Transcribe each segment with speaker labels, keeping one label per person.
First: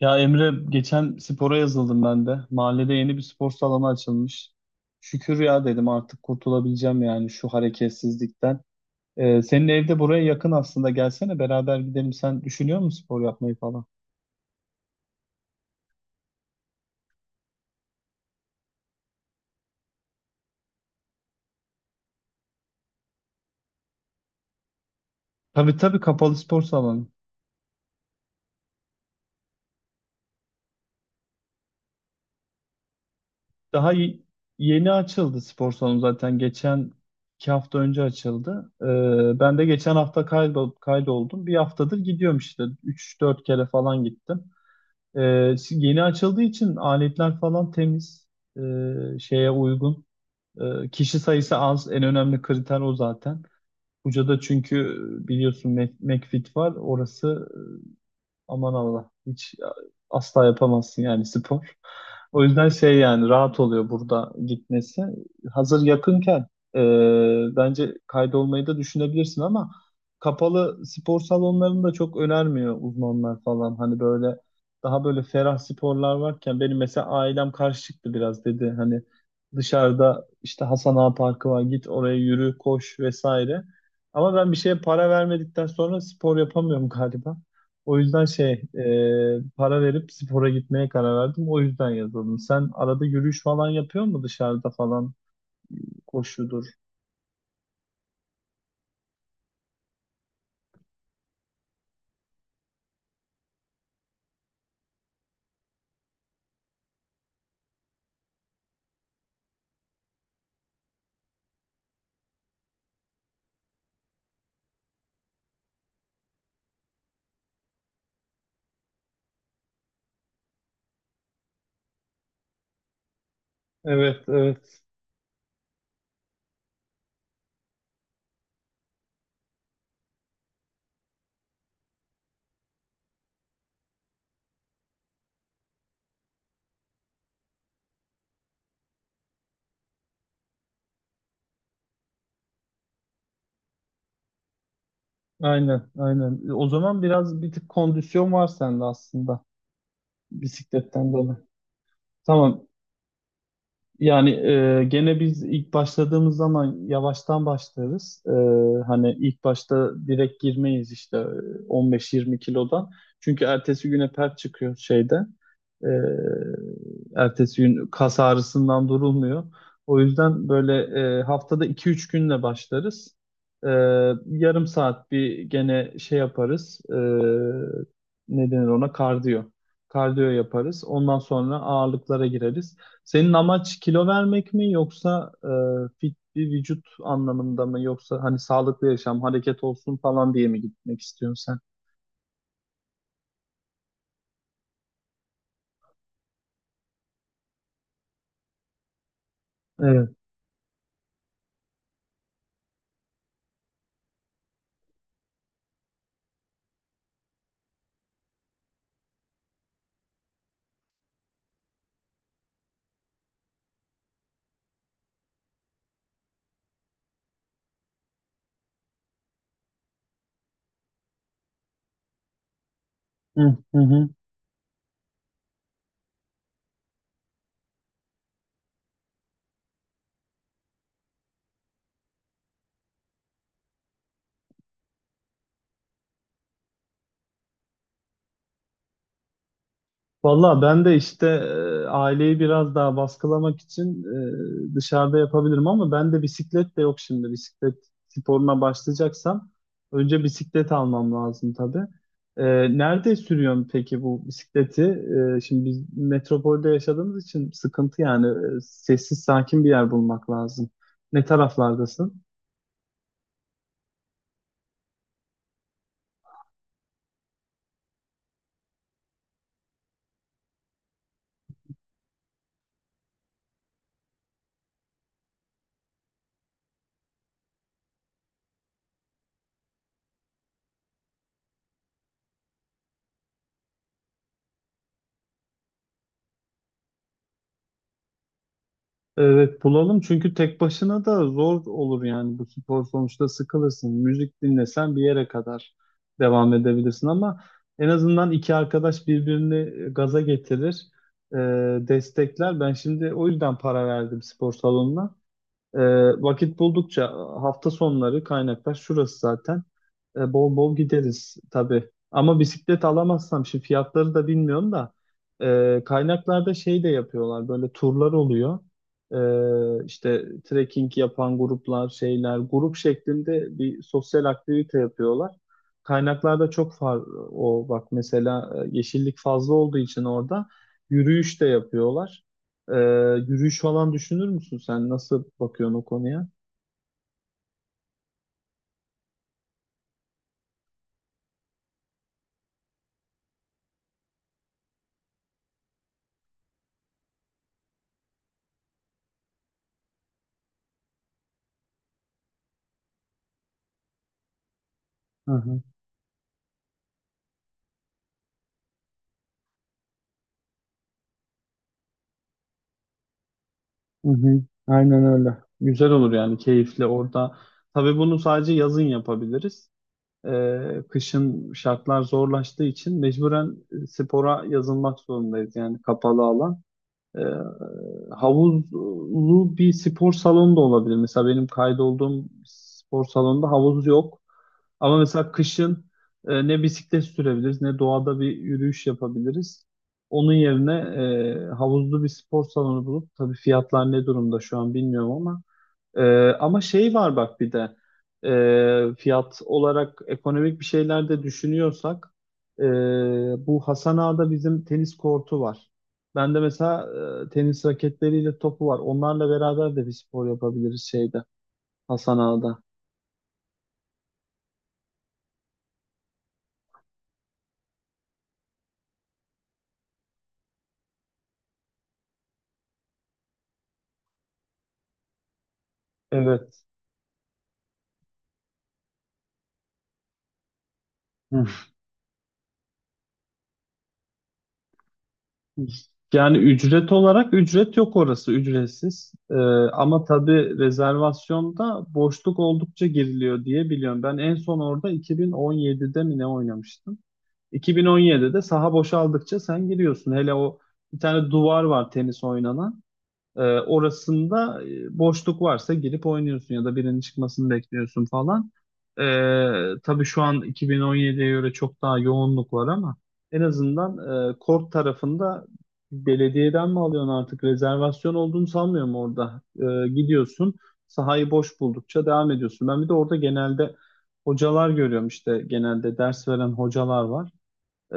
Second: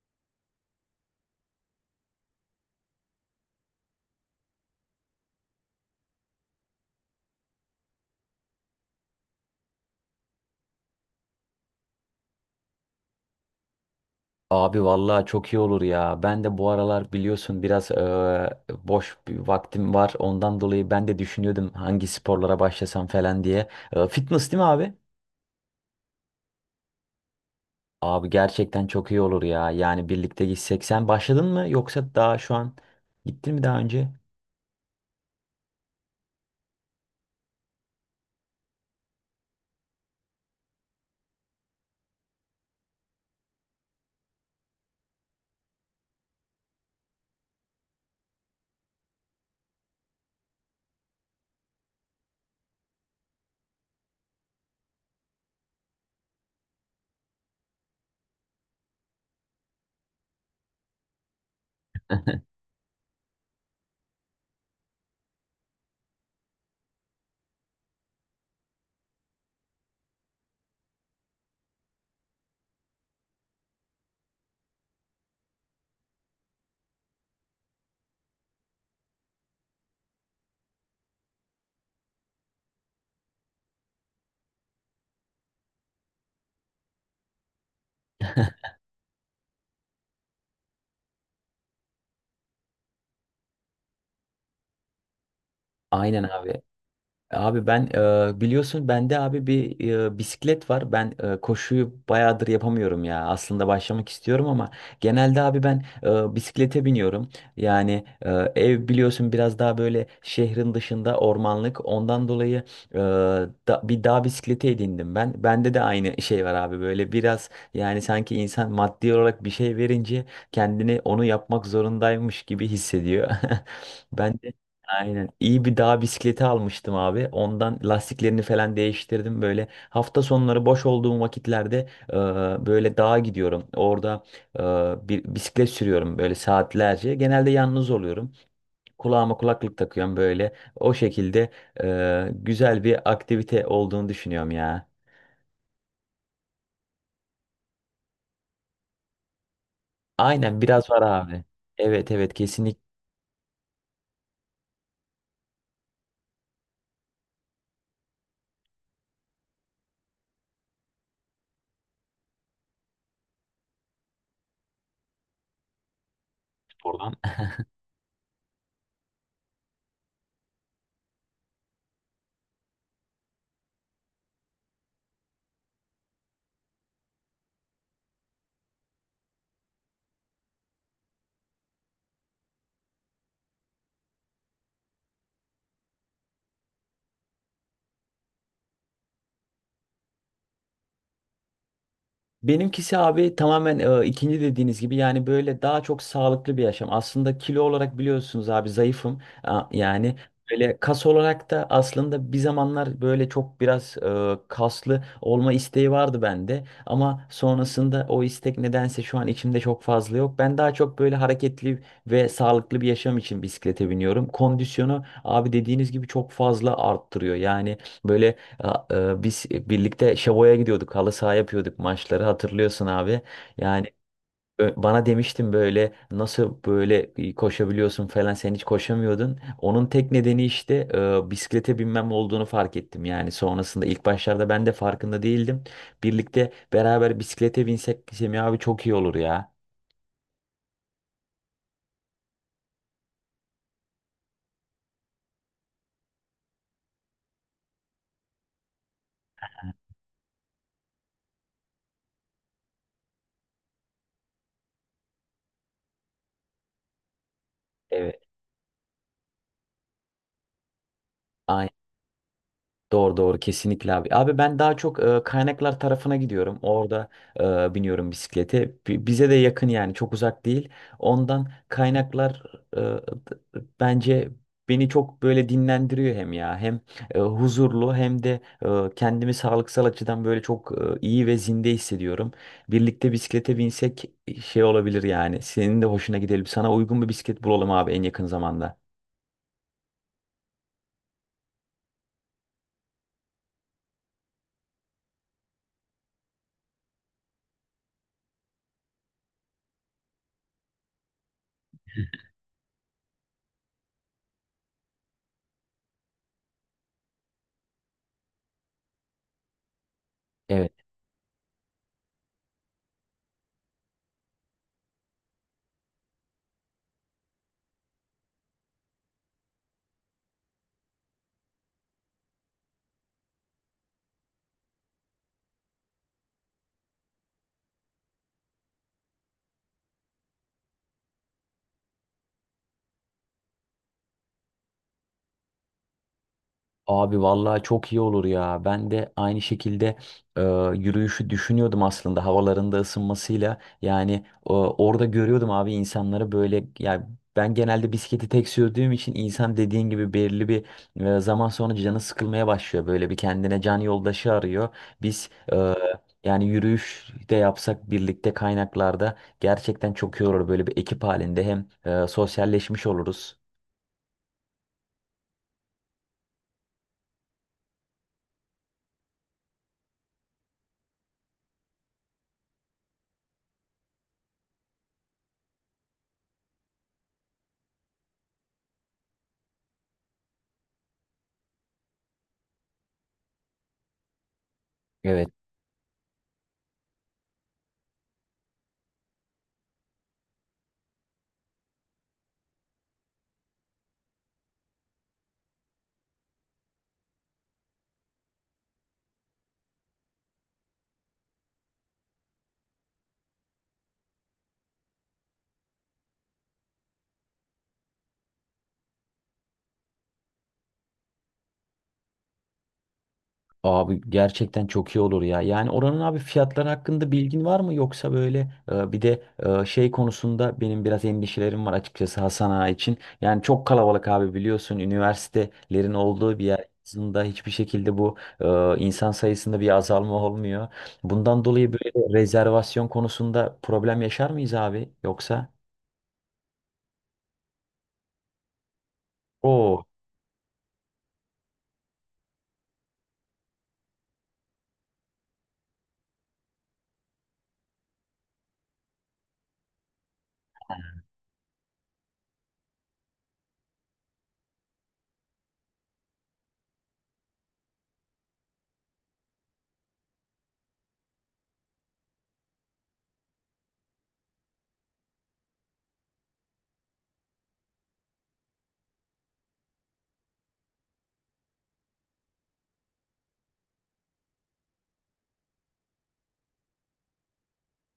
Speaker 1: Ya Emre geçen spora yazıldım ben de. Mahallede yeni bir spor salonu açılmış. Şükür ya dedim artık kurtulabileceğim yani şu hareketsizlikten. Senin evde buraya yakın aslında gelsene beraber gidelim. Sen düşünüyor musun spor yapmayı falan?
Speaker 2: Abi vallahi çok iyi olur ya. Ben de bu aralar biliyorsun biraz boş bir vaktim var. Ondan dolayı ben de düşünüyordum hangi sporlara başlasam falan diye. Fitness değil mi abi?
Speaker 1: Tabii tabii, kapalı spor salonu.
Speaker 2: Abi gerçekten çok iyi olur ya. Yani birlikte gitsek. Sen başladın mı yoksa daha şu an gittin mi daha
Speaker 1: Daha
Speaker 2: önce?
Speaker 1: y- Yeni açıldı spor salonu zaten. Geçen iki hafta önce açıldı. Ben de geçen hafta kaydoldum. Bir haftadır gidiyorum işte. Üç dört kere falan gittim. Şimdi yeni açıldığı için aletler falan temiz, şeye uygun. Kişi sayısı az, en önemli kriter o zaten. Buca'da çünkü biliyorsun McFit var, orası aman Allah. Hiç ya, asla yapamazsın yani spor. O yüzden şey, yani rahat oluyor burada gitmesi. Hazır yakınken bence kaydolmayı da düşünebilirsin ama kapalı spor salonlarını da çok önermiyor uzmanlar falan. Hani böyle daha böyle ferah sporlar varken benim mesela ailem karşı çıktı biraz, dedi hani dışarıda işte Hasan Ağa Parkı var, git oraya yürü koş vesaire. Ama ben bir şeye para vermedikten sonra spor yapamıyorum galiba. O yüzden şey, para verip spora gitmeye karar verdim. O yüzden yazıldım. Sen arada yürüyüş falan yapıyor mu dışarıda falan,
Speaker 2: Aynen abi.
Speaker 1: koşudur?
Speaker 2: Abi ben biliyorsun bende abi bir bisiklet var. Ben koşuyu bayağıdır yapamıyorum ya. Aslında başlamak istiyorum ama genelde abi ben bisiklete biniyorum. Yani ev biliyorsun biraz daha böyle şehrin dışında ormanlık. Ondan dolayı e, bir dağ bisikleti edindim ben. Bende de aynı şey var abi böyle biraz yani sanki insan maddi olarak bir şey verince kendini onu yapmak zorundaymış gibi hissediyor.
Speaker 1: Evet
Speaker 2: Ben
Speaker 1: evet,
Speaker 2: Aynen. İyi bir dağ bisikleti almıştım abi. Ondan lastiklerini falan değiştirdim. Böyle hafta sonları boş olduğum vakitlerde böyle dağa gidiyorum. Orada bir bisiklet sürüyorum böyle saatlerce. Genelde yalnız oluyorum. Kulağıma kulaklık takıyorum böyle. O şekilde güzel bir aktivite olduğunu düşünüyorum ya.
Speaker 1: aynen aynen. O zaman biraz bir tık kondisyon var sende aslında
Speaker 2: Aynen biraz var
Speaker 1: bisikletten dolayı.
Speaker 2: abi. Evet, evet,
Speaker 1: Tamam.
Speaker 2: kesinlikle.
Speaker 1: Yani gene biz ilk başladığımız zaman yavaştan başlarız. E, hani ilk başta direkt girmeyiz işte 15-20 kilodan. Çünkü ertesi güne pert çıkıyor şeyde. E, ertesi gün kas ağrısından durulmuyor. O yüzden böyle haftada iki üç günle başlarız. E, Yarım saat bir gene şey yaparız. E, ne denir ona? Kardiyo. Kardiyo yaparız. Ondan sonra ağırlıklara gireriz. Senin amaç kilo vermek mi, yoksa fit bir vücut anlamında mı, yoksa hani sağlıklı yaşam, hareket olsun falan diye mi gitmek istiyorsun sen?
Speaker 2: Benimkisi abi tamamen ikinci dediğiniz gibi, yani böyle daha çok sağlıklı bir yaşam. Aslında kilo olarak biliyorsunuz abi zayıfım.
Speaker 1: Evet.
Speaker 2: Yani böyle kas olarak da aslında bir zamanlar böyle çok biraz kaslı olma isteği vardı bende. Ama sonrasında o istek nedense şu an içimde çok fazla yok. Ben daha çok böyle hareketli ve sağlıklı bir yaşam için bisiklete biniyorum. Kondisyonu abi dediğiniz gibi çok fazla arttırıyor. Yani böyle ya, biz birlikte Şavo'ya gidiyorduk. Halı saha yapıyorduk maçları. Hatırlıyorsun abi.
Speaker 1: Hı hı,
Speaker 2: Yani
Speaker 1: hı.
Speaker 2: bana demiştin böyle nasıl böyle koşabiliyorsun falan, sen hiç koşamıyordun. Onun tek nedeni işte bisiklete binmem olduğunu fark ettim. Yani sonrasında ilk başlarda ben de farkında değildim. Birlikte beraber bisiklete binsek Semih abi çok iyi olur ya.
Speaker 1: Valla ben de işte aileyi biraz daha baskılamak için dışarıda yapabilirim ama ben de bisiklet de yok şimdi. Bisiklet sporuna başlayacaksam önce bisiklet almam lazım tabii. E, Nerede sürüyorsun peki bu bisikleti? E, şimdi biz metropolde yaşadığımız için sıkıntı
Speaker 2: Evet.
Speaker 1: yani. E, sessiz sakin bir yer bulmak lazım. Ne taraflardasın?
Speaker 2: Doğru, doğru, kesinlikle abi. Abi ben daha çok kaynaklar tarafına gidiyorum. Orada biniyorum bisiklete. Bize de yakın, yani çok uzak değil. Ondan kaynaklar bence beni çok böyle dinlendiriyor hem ya. Hem huzurlu, hem de kendimi sağlıksal açıdan böyle çok iyi ve zinde hissediyorum. Birlikte bisiklete binsek şey olabilir yani. Senin de hoşuna gidelim. Sana uygun bir bisiklet bulalım abi en yakın zamanda.
Speaker 1: Evet, bulalım çünkü tek başına da zor olur yani bu spor, sonuçta sıkılırsın. Müzik dinlesen bir yere kadar devam edebilirsin ama en azından iki arkadaş birbirini gaza getirir, e, destekler. Ben şimdi o yüzden para verdim spor salonuna. E, Vakit buldukça hafta sonları kaynaklar şurası zaten. Bol
Speaker 2: Evet.
Speaker 1: bol gideriz tabii. Ama bisiklet alamazsam, şimdi fiyatları da bilmiyorum da, kaynaklarda şey de yapıyorlar, böyle turlar oluyor. E, işte trekking yapan gruplar, şeyler, grup şeklinde bir sosyal aktivite yapıyorlar. Kaynaklarda çok far, o bak mesela yeşillik fazla olduğu için orada yürüyüş de yapıyorlar. Ee, Yürüyüş falan düşünür müsün sen? Nasıl bakıyorsun o konuya?
Speaker 2: Abi vallahi çok iyi olur ya. Ben de aynı şekilde e, yürüyüşü düşünüyordum aslında havalarında ısınmasıyla. Yani orada görüyordum abi insanları böyle, yani ben genelde bisikleti tek sürdüğüm için insan dediğin gibi belirli bir zaman sonra canı sıkılmaya başlıyor. Böyle bir kendine can yoldaşı arıyor. Biz
Speaker 1: Hı hı,
Speaker 2: yani yürüyüş de yapsak birlikte kaynaklarda gerçekten çok iyi olur. Böyle bir ekip halinde hem sosyalleşmiş oluruz.
Speaker 1: hı hı. Aynen öyle. Güzel olur yani, keyifli orada. Tabii bunu sadece yazın yapabiliriz. Kışın şartlar zorlaştığı için mecburen spora yazılmak zorundayız yani, kapalı alan. Ee, Havuzlu bir spor salonu da olabilir. Mesela benim kaydolduğum spor salonunda havuz yok. Ama
Speaker 2: Evet.
Speaker 1: mesela kışın ne bisiklet sürebiliriz, ne doğada bir yürüyüş yapabiliriz. Onun yerine havuzlu bir spor salonu bulup, tabii fiyatlar ne durumda şu an bilmiyorum ama, ee, ama şey var bak, bir de fiyat olarak ekonomik bir şeyler de düşünüyorsak, ee, bu Hasan Ağa'da bizim tenis kortu var. Ben de mesela tenis raketleriyle topu var. Onlarla beraber de bir spor yapabiliriz şeyde, Hasan Ağa'da.
Speaker 2: Abi gerçekten çok iyi olur ya. Yani oranın abi fiyatları hakkında bilgin var mı, yoksa böyle bir de şey konusunda benim biraz endişelerim var açıkçası Hasan Ağa için. Yani çok kalabalık abi, biliyorsun üniversitelerin olduğu bir
Speaker 1: Evet.
Speaker 2: yer, aslında hiçbir şekilde bu insan sayısında bir azalma olmuyor. Bundan
Speaker 1: Hı.
Speaker 2: dolayı böyle rezervasyon konusunda problem yaşar mıyız abi yoksa?
Speaker 1: Yani ücret olarak ücret yok, orası ücretsiz.
Speaker 2: Oo,
Speaker 1: Ama tabii rezervasyonda boşluk oldukça giriliyor diye biliyorum. Ben en son orada 2017'de mi ne oynamıştım? 2017'de saha boşaldıkça sen giriyorsun. Hele o, bir tane duvar var tenis oynanan. Orasında boşluk varsa girip oynuyorsun, ya da birinin çıkmasını bekliyorsun falan. Tabii şu an 2017'ye göre çok daha yoğunluk var ama en azından kort tarafında belediyeden mi alıyorsun, artık rezervasyon olduğunu sanmıyorum orada. Gidiyorsun, sahayı boş buldukça devam ediyorsun. Ben bir de orada genelde hocalar görüyorum, işte genelde ders veren hocalar var. Ee,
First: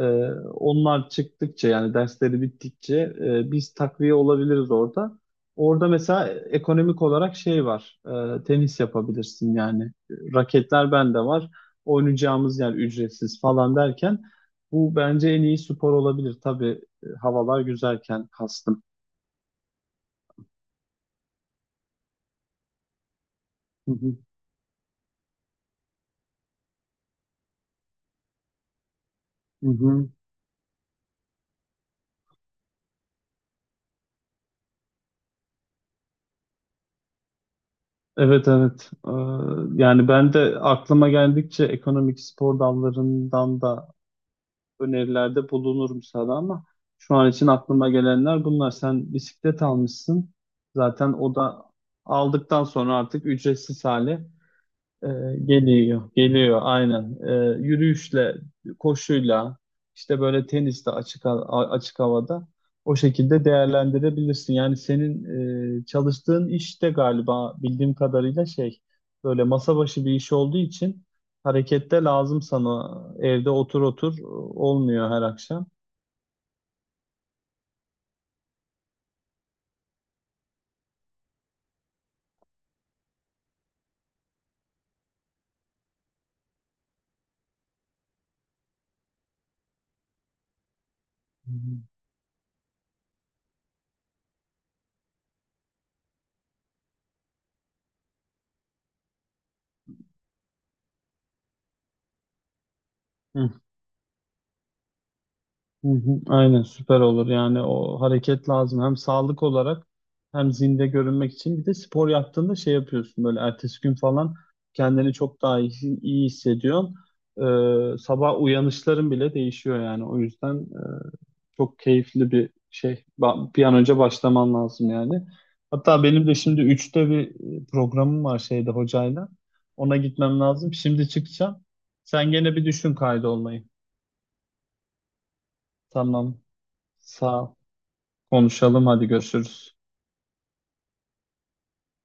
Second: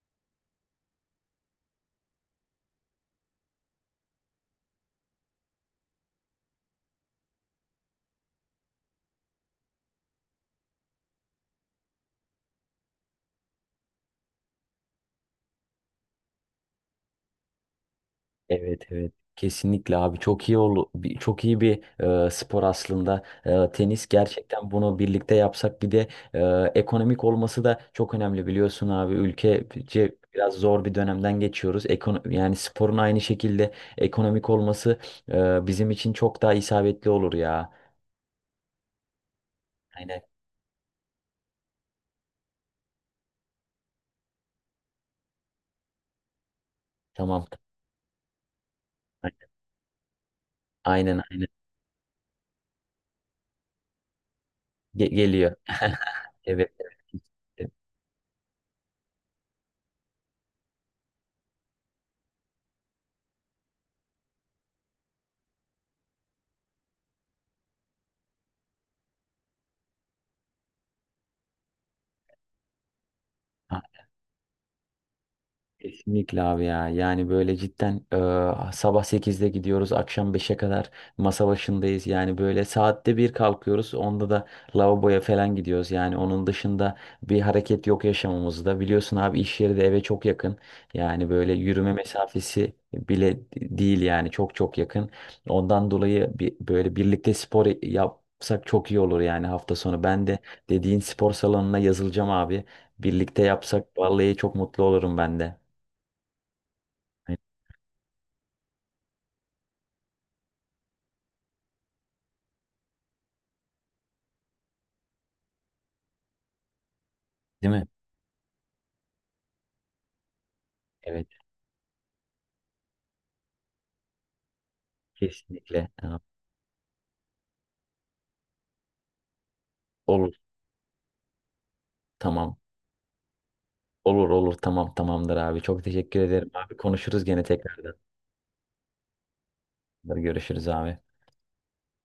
Speaker 1: Onlar çıktıkça, yani dersleri bittikçe, biz takviye olabiliriz orada. Orada mesela ekonomik olarak şey var. Tenis yapabilirsin yani. Raketler bende var. Oynayacağımız yer ücretsiz falan derken, bu bence en iyi spor olabilir. Tabii havalar güzelken
Speaker 2: evet,
Speaker 1: kastım.
Speaker 2: evet, kesinlikle abi, çok iyi bir spor aslında.
Speaker 1: Hı
Speaker 2: Tenis
Speaker 1: hı,
Speaker 2: gerçekten, bunu birlikte yapsak bir de ekonomik olması da çok önemli, biliyorsun abi
Speaker 1: hı hı.
Speaker 2: ülkece biraz zor bir dönemden geçiyoruz. Yani sporun aynı şekilde ekonomik olması bizim için çok daha isabetli olur ya.
Speaker 1: Evet evet. Yani
Speaker 2: Aynen.
Speaker 1: ben de aklıma geldikçe ekonomik spor dallarından da önerilerde bulunurum sana ama şu an
Speaker 2: Tamam.
Speaker 1: için aklıma gelenler bunlar. Sen bisiklet almışsın. Zaten
Speaker 2: Aynen,
Speaker 1: o
Speaker 2: aynen.
Speaker 1: da aldıktan sonra artık ücretsiz hale e,
Speaker 2: Geliyor.
Speaker 1: geliyor. Geliyor
Speaker 2: Evet,
Speaker 1: aynen. E,
Speaker 2: evet.
Speaker 1: yürüyüşle, koşuyla, işte böyle teniste açık açık havada, o şekilde değerlendirebilirsin. Yani senin çalıştığın işte galiba bildiğim kadarıyla şey, böyle masa başı bir iş olduğu için harekette lazım sana. Evde otur olmuyor her akşam.
Speaker 2: Kesinlikle abi ya. Yani böyle cidden sabah 8'de gidiyoruz, akşam 5'e kadar masa başındayız. Yani böyle saatte bir kalkıyoruz. Onda da lavaboya falan gidiyoruz. Yani onun dışında bir hareket yok yaşamımızda. Biliyorsun abi iş yeri de eve çok yakın. Yani
Speaker 1: Hı.
Speaker 2: böyle yürüme mesafesi bile değil, yani çok çok yakın. Ondan dolayı bir, böyle birlikte spor yapsak çok iyi olur yani hafta sonu. Ben de dediğin spor salonuna yazılacağım abi. Birlikte yapsak vallahi çok mutlu olurum ben de.
Speaker 1: Hı hı, aynen süper olur
Speaker 2: Hani.
Speaker 1: yani, o hareket lazım hem sağlık olarak, hem zinde görünmek için. Bir de spor yaptığında şey yapıyorsun, böyle ertesi gün falan kendini çok daha iyi hissediyorsun.
Speaker 2: Değil mi?
Speaker 1: Sabah uyanışların bile değişiyor, yani o yüzden
Speaker 2: Evet,
Speaker 1: çok keyifli bir şey. Bir an önce başlaman lazım yani.
Speaker 2: kesinlikle.
Speaker 1: Hatta
Speaker 2: Ha.
Speaker 1: benim de şimdi üçte bir programım var şeyde, hocayla, ona
Speaker 2: Olur,
Speaker 1: gitmem lazım, şimdi çıkacağım. Sen gene
Speaker 2: tamam.
Speaker 1: bir düşün kaydolmayı.
Speaker 2: Olur, olur, tamam, tamamdır abi. Çok teşekkür
Speaker 1: Tamam,
Speaker 2: ederim abi. Konuşuruz
Speaker 1: sağ
Speaker 2: gene
Speaker 1: ol.
Speaker 2: tekrardan.
Speaker 1: Konuşalım, hadi görüşürüz.
Speaker 2: Görüşürüz abi.